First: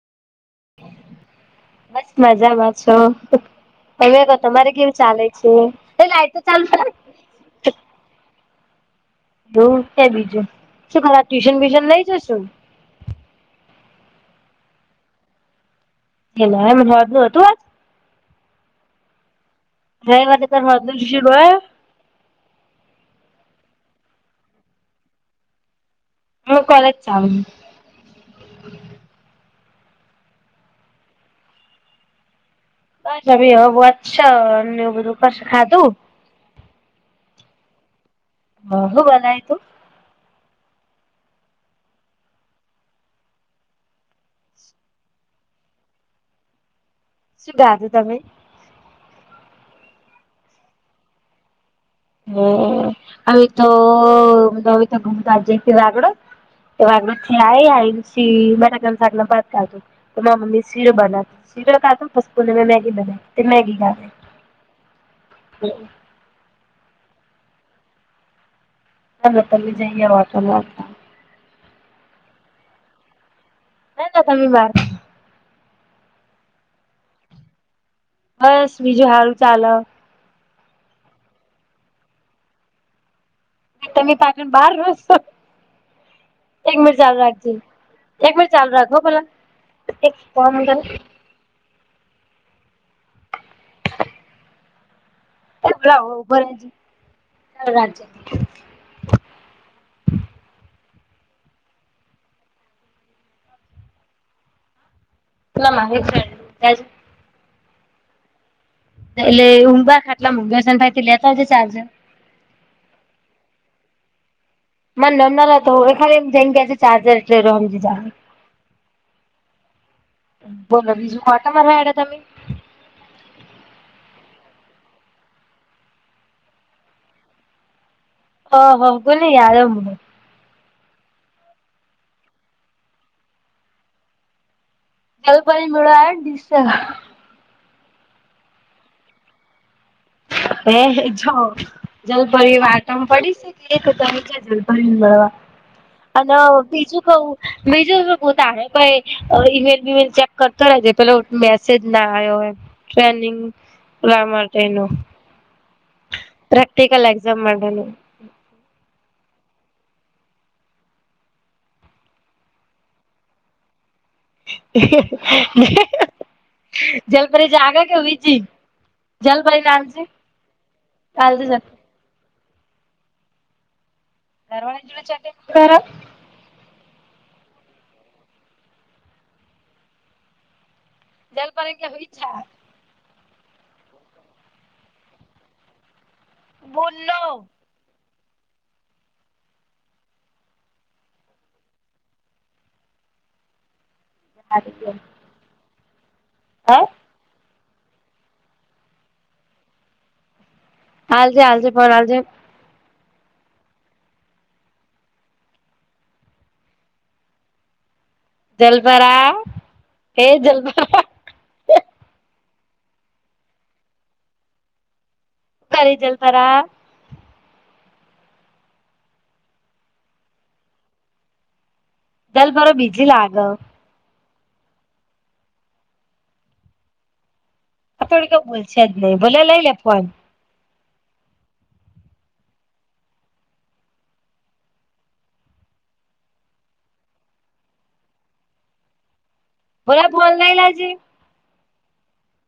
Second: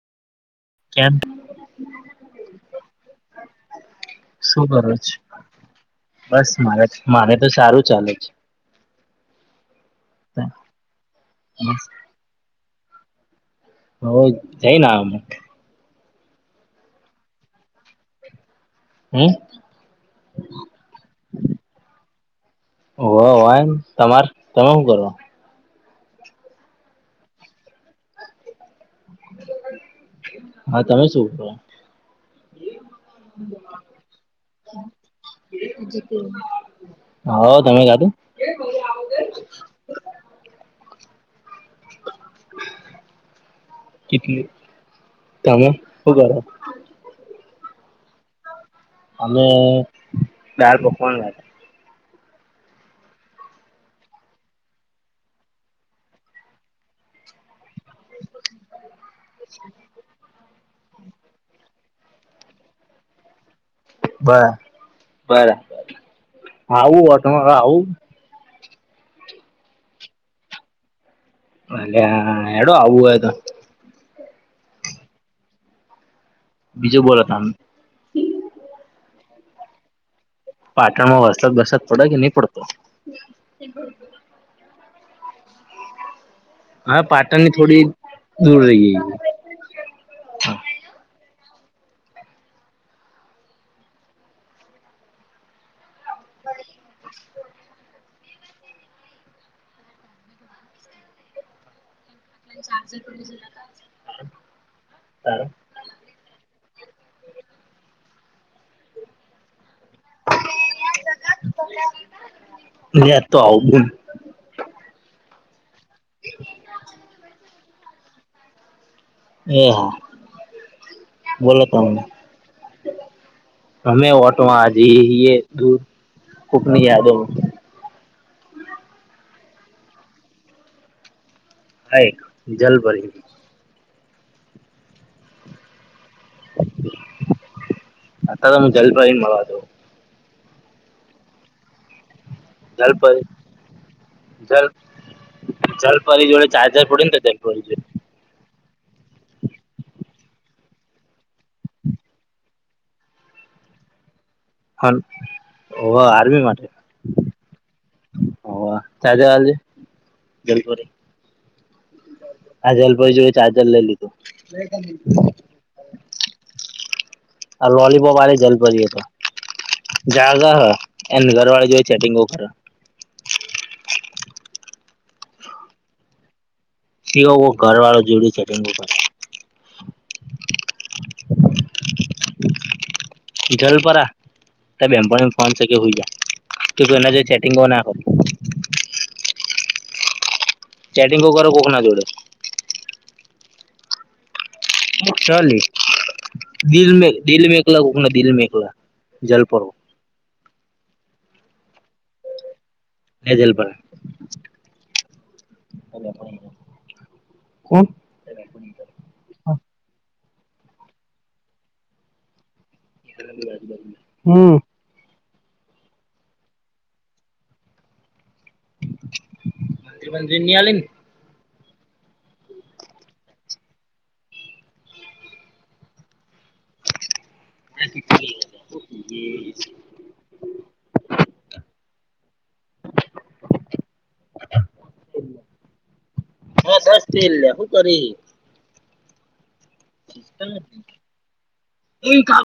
કેમ- - બસ મજામાં છો. હેલો ભાઈ શું તમારે કેવુ કરો છો? ચાલે છે એ લાઈટ તો બસ ચાલુ મારે કર. મારે તો સારું ચાલે છે. હ તે બીજું શું ખરા ટ્યુશન બ્યુશન નઈ જશું. હો જઈને અમ- - એલા હો નું હતું વા- - હમ- - હ મારે ત હ દલ શર- - [inaudible] હોવ હોયમ તમારે તમે શું કરો. હું કોલેજ જાવ ઉ. હા તમે શું કર. ભી હુંછ [inaudible] વું બધું કરશે ખાધું હા તમે ખાધું. હા હું બનાયુ તું. કેટલી તમાં હું કરો. શું ગધ તમે [inaudible] અમે દાળ પકવાન લ હ અ તો ન તો ઘુમતાજ વગડ [inaudible] તો આગળ થી આઈ આઈ પછી બટાકા ના શાક ભાત ખાદુ તો માર મમ્મી. શીરો બનાતો શીર ખાધો પસપને મેગી બનાઇ. બરા બરા આવું અટ આવું. હ ત જ વા લ [inaudible] અલેઆ હેડું આવું એ તો. ના ના તમે માર. બીજું બોલો તમ. બસ બીજું હારુ ચાલ. પાટણમાં વરસાત બડસાત પડે કે નહી પડતો. તમે પાટણ બહાર રહો છો. એક મનિટ હા ચાલુ રાખજે પાટણની થોડી એક મનિટ દૂર ચાલુ રહી રાખ હો બલા એક. ગઈ. હો બરા ચ [inaudible] [inaudible] મા [inaudible] એટલે ઊંબા ખાટલા મસને [inaudible] ભાઈથી લેતા જ ચાર્જર લેતો આવુ એમ. મને નમના હતો એ ખરે એમ જઈ ગયા છે ચાર્જર એટલે રમ જ એ હા બોલો બીજું બોલો કોટામાં તમને તમે અમે ઓટ આજ દૂર કોકની યાદો ઓ હ કોને દ મ [inaudible] હા એક જલપરી. જલપરી મેળવા ને દિશા. આ તો જલપરી ને મળવા દો. હજ જલપરી વાટમાં જલપરી પડી છે એક ત છે જલ જલપરીને મળવા. જલપરી અને જોડે ચાર્જર બીજું પડ્યું ને કવું તો જલપરી જોડે બીજું શું ક તારે કાએ. ઈમેલ બીમેલ ચેક કરતો રહે છે પેલો મેસેજ ના આયો હોય ટ્રેનિંગ રામા ચાઈના. હોવ આર્મી માટે. એક્ઝામ માટેનું હોવ ચાજર આલજે જલપરી. હા જલપરી જોડે ચાજર લઈ લ ઈ. [inaudible] જલપરી જાગે કે વોલીબોલ હુઈ વાે જી જલ ભરીએ તો જલપરી ને આલજે જાગા હ એને આલજે ઘર વાળી જલપરી જોઈ ચેટિંગો કરે. [unintelligible] [unintelligible] દલપરી કે હ હોઈ જલપરા ત બેમપળ ફન છે કે હોઈ જાય. ત બોલ તું એના જો નો ચેટિંગ હો નાખ. ચેટંગ કો કરર કોકખના જોડે [unintelligible] [unintelligible] આલજે આલજે ફોન આલજે. [unintelligible] કોણ. જલપરા એ જલપરા. હમ્મ. એય જલપરા. મંત્રી બંત્રી ની આલી ને. જલપરો બીજી લાગે. કોઈ તો બોલશે જ નઈ ભલે લઈ લે ફન. [inaudible] [unintelligible] ભલે ફોન લઈ લેજે [unintelligible]